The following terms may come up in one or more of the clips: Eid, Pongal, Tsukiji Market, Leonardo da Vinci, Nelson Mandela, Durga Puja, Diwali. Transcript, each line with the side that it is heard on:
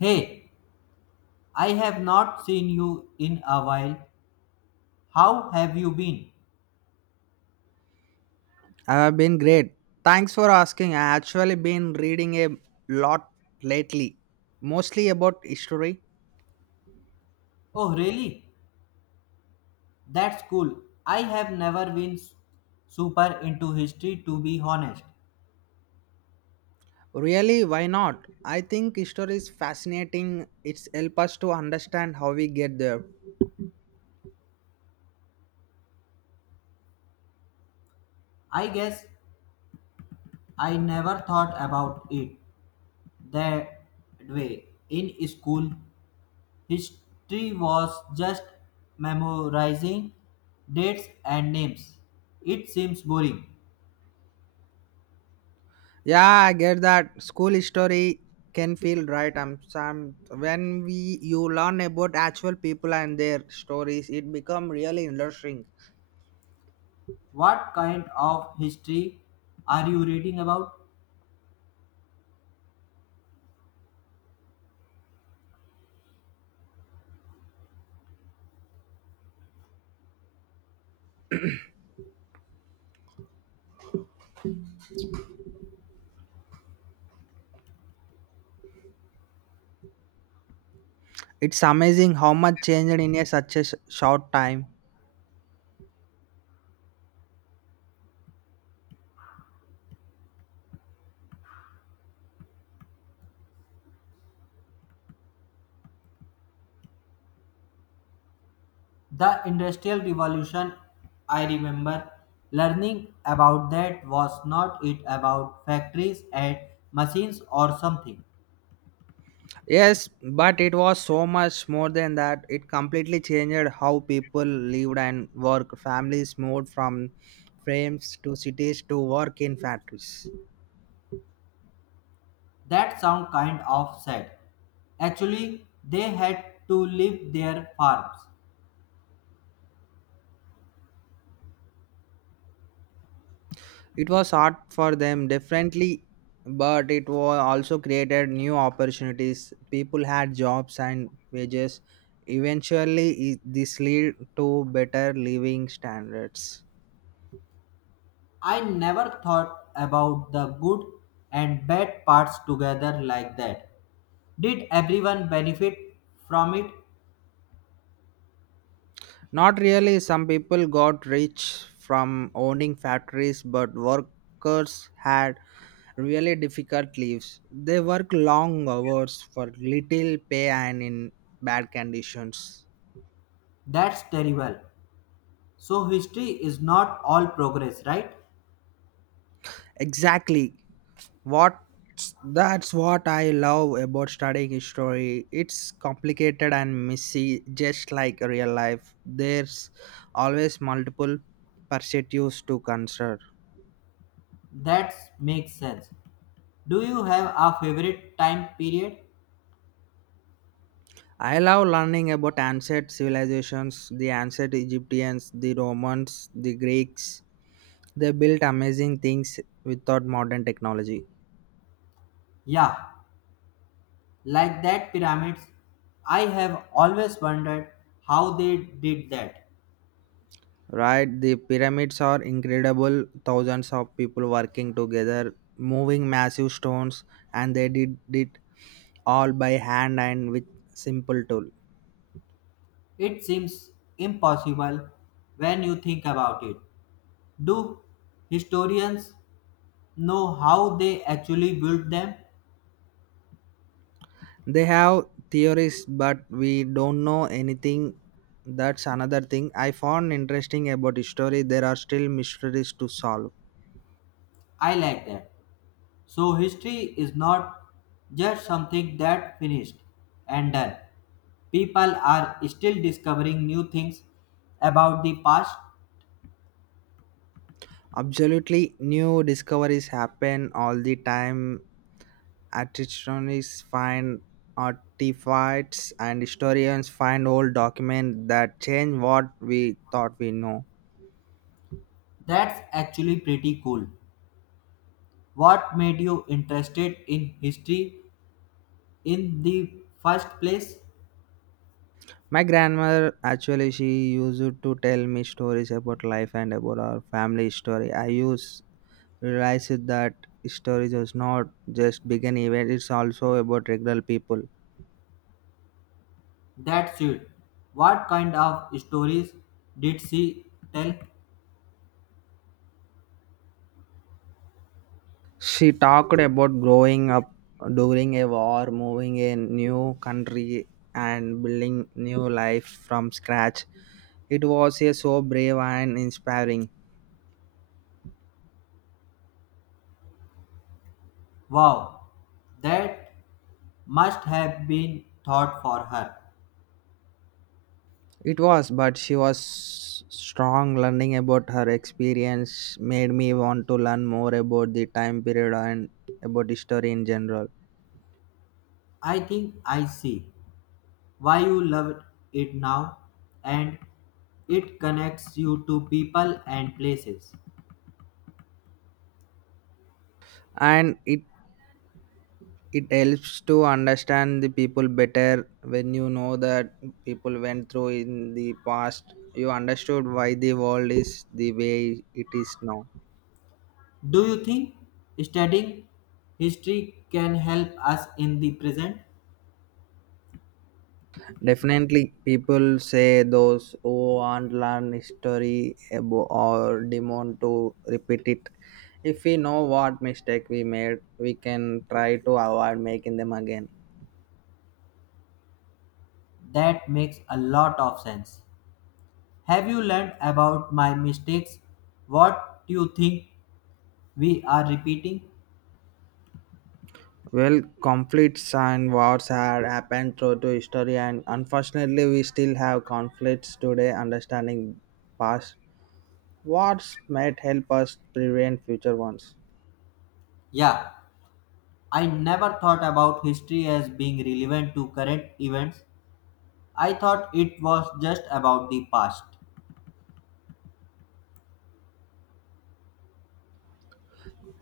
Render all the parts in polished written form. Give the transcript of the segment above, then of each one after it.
left: Hey, I have not seen you in a while. How have you been?
right: I have been great. Thanks for asking. I actually been reading a lot lately, mostly about history.
left: Oh, really? That's cool. I have never been super into history to be honest.
right: Really, why not? I think history is fascinating. It's help us to understand how we get there.
left: I guess I never thought about it that way. In school, history was just memorizing dates and names. It seems boring.
right: Yeah, I get that. School history can feel right. I'm some when we you learn about actual people and their stories, it become really interesting.
left: What kind of history are you reading about?
right: It's amazing how much changed in a such a short time.
left: The Industrial Revolution, I remember learning about that was not it about factories and machines or something.
right: Yes, but it was so much more than that. It completely changed how people lived and worked. Families moved from frames to cities to work in factories.
left: That sound kind of sad. Actually, they had to leave their farms.
right: It was hard for them differently, but it was also created new opportunities. People had jobs and wages. Eventually, this led to better living standards.
left: I never thought about the good and bad parts together like that. Did everyone benefit from it?
right: Not really. Some people got rich from owning factories, but workers had really difficult lives. They work long hours for little pay and in bad conditions.
left: That's terrible. So, history is not all progress, right?
right: Exactly. What that's what I love about studying history. It's complicated and messy, just like real life. There's always multiple perspectives to consider.
left: That makes sense. Do you have a favorite time period?
right: I love learning about ancient civilizations, the ancient Egyptians, the Romans, the Greeks. They built amazing things without modern technology.
left: Yeah, like that pyramids. I have always wondered how they did that.
right: Right? The pyramids are incredible. Thousands of people working together, moving massive stones, and they did it all by hand and with simple tool.
left: It seems impossible when you think about it. Do historians know how they actually built them?
right: They have theories, but we don't know anything. That's another thing I found interesting about history. There are still mysteries to solve.
left: I like that. So history is not just something that finished and done. People are still discovering new things about the past.
right: Absolutely, new discoveries happen all the time. Archaeologists find artifacts, and historians find old documents that change what we thought we know.
left: That's actually pretty cool. What made you interested in history in the first place?
right: My grandmother actually she used to tell me stories about life and about our family story. I used realized that stories is not just big an event; it's also about regular people.
left: That's it. What kind of stories did she tell?
right: She talked about growing up during a war, moving a new country, and building new life from scratch. It was a so brave and inspiring.
left: Wow, that must have been thought for her.
right: It was, but she was strong. Learning about her experience made me want to learn more about the time period and about history in general.
left: I think I see why you loved it now, and it connects you to people and places.
right: And it helps to understand the people better when you know that people went through in the past you understood why the world is the way it is now.
left: Do you think studying history can help us in the present?
right: Definitely people say those who aren't learn history or demand to repeat it. If we know what mistake we made we can try to avoid making them again.
left: That makes a lot of sense. Have you learned about my mistakes? What do you think we are repeating?
right: Well, conflicts and wars had happened through to history, and unfortunately, we still have conflicts today. Understanding past wars might help us prevent future ones.
left: Yeah, I never thought about history as being relevant to current events. I thought it was just about the past.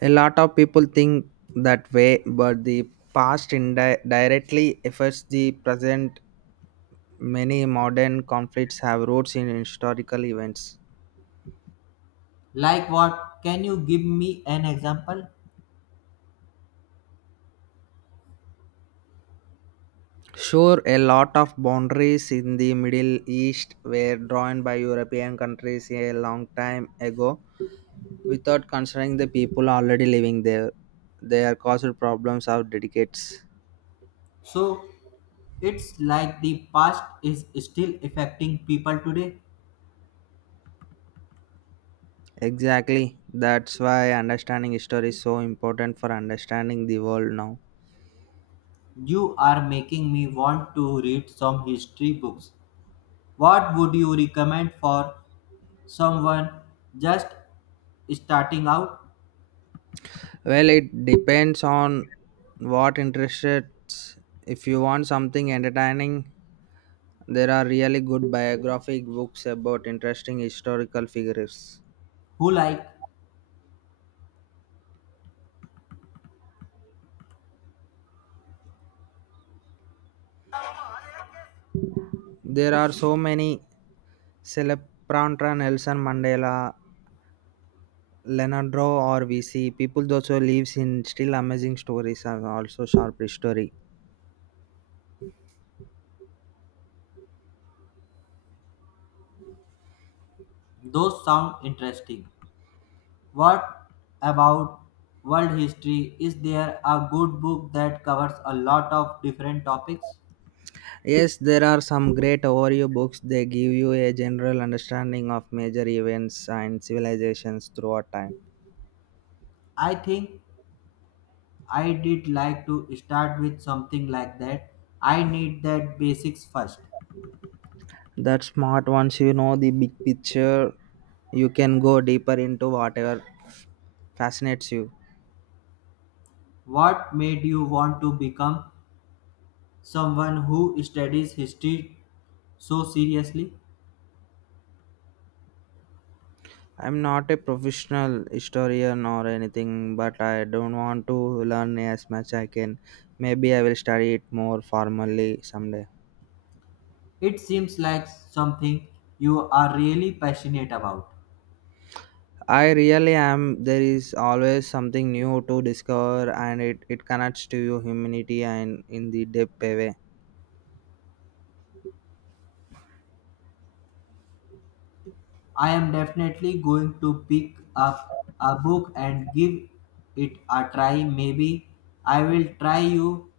right: A lot of people think that way, but the past directly affects the present. Many modern conflicts have roots in historical events.
left: Like what? Can you give me an example?
right: Sure, a lot of boundaries in the Middle East were drawn by European countries a long time ago without considering the people already living there. They are caused problems of decades.
left: So, it's like the past is still affecting people today.
right: Exactly. That's why understanding history is so important for understanding the world now.
left: You are making me want to read some history books. What would you recommend for someone just starting out
right: Well, it depends on what interests. If you want something entertaining, there are really good biographic books about interesting historical figures.
left: who like
right: There are so many Celeprantra, Nelson Mandela, Leonardo or VC. People also lives in still amazing stories and also sharp history.
left: those sound interesting? What about world history? Is there a good book that covers a lot of different topics?
right: Yes, there are some great overview books. They give you a general understanding of major events and civilizations throughout time.
left: I think I did like to start with something like that. I need that basics first.
right: That's smart. Once you know the big picture, you can go deeper into whatever fascinates you.
left: What made you want to become someone who studies history so seriously?
right: I'm not a professional historian or anything, but I don't want to learn as much I can. Maybe I will study it more formally someday.
left: It seems like something you are really passionate about.
right: I really am. There is always something new to discover, and it connects to your humanity and in the deep way.
left: I am definitely going to pick up a book and give it a try. Maybe I will try you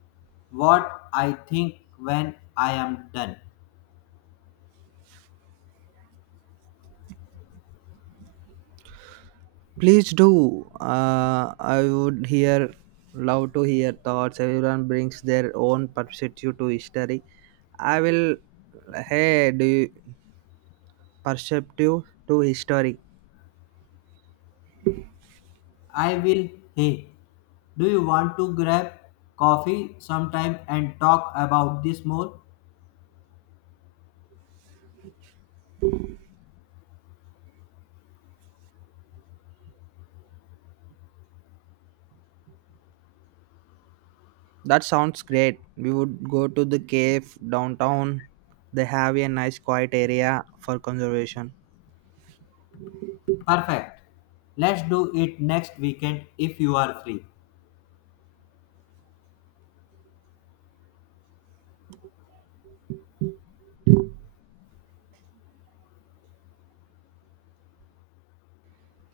left: what I think when I am done.
right: Please do. Love to hear thoughts. Everyone brings their own perspective to history. I will. Hey, do you perceptive to history?
left: I will, hey, do you want to grab coffee sometime and talk about this more?
right: That sounds great. We would go to the cave downtown. They have a nice quiet area for conservation.
left: Perfect. Let's do it next weekend if you are free.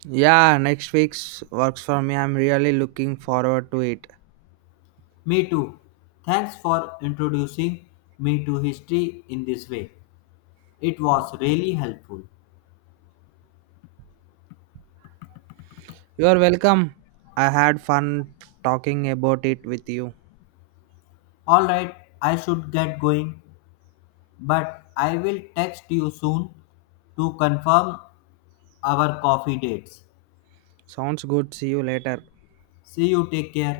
right: Yeah, next week's works for me. I'm really looking forward to it.
left: Me too. Thanks for introducing me to history in this way. It was really helpful.
right: You're welcome. I had fun talking about it with you.
left: Alright, I should get going, but I will text you soon to confirm our coffee dates.
right: Sounds good. See you later.
left: See you, take care.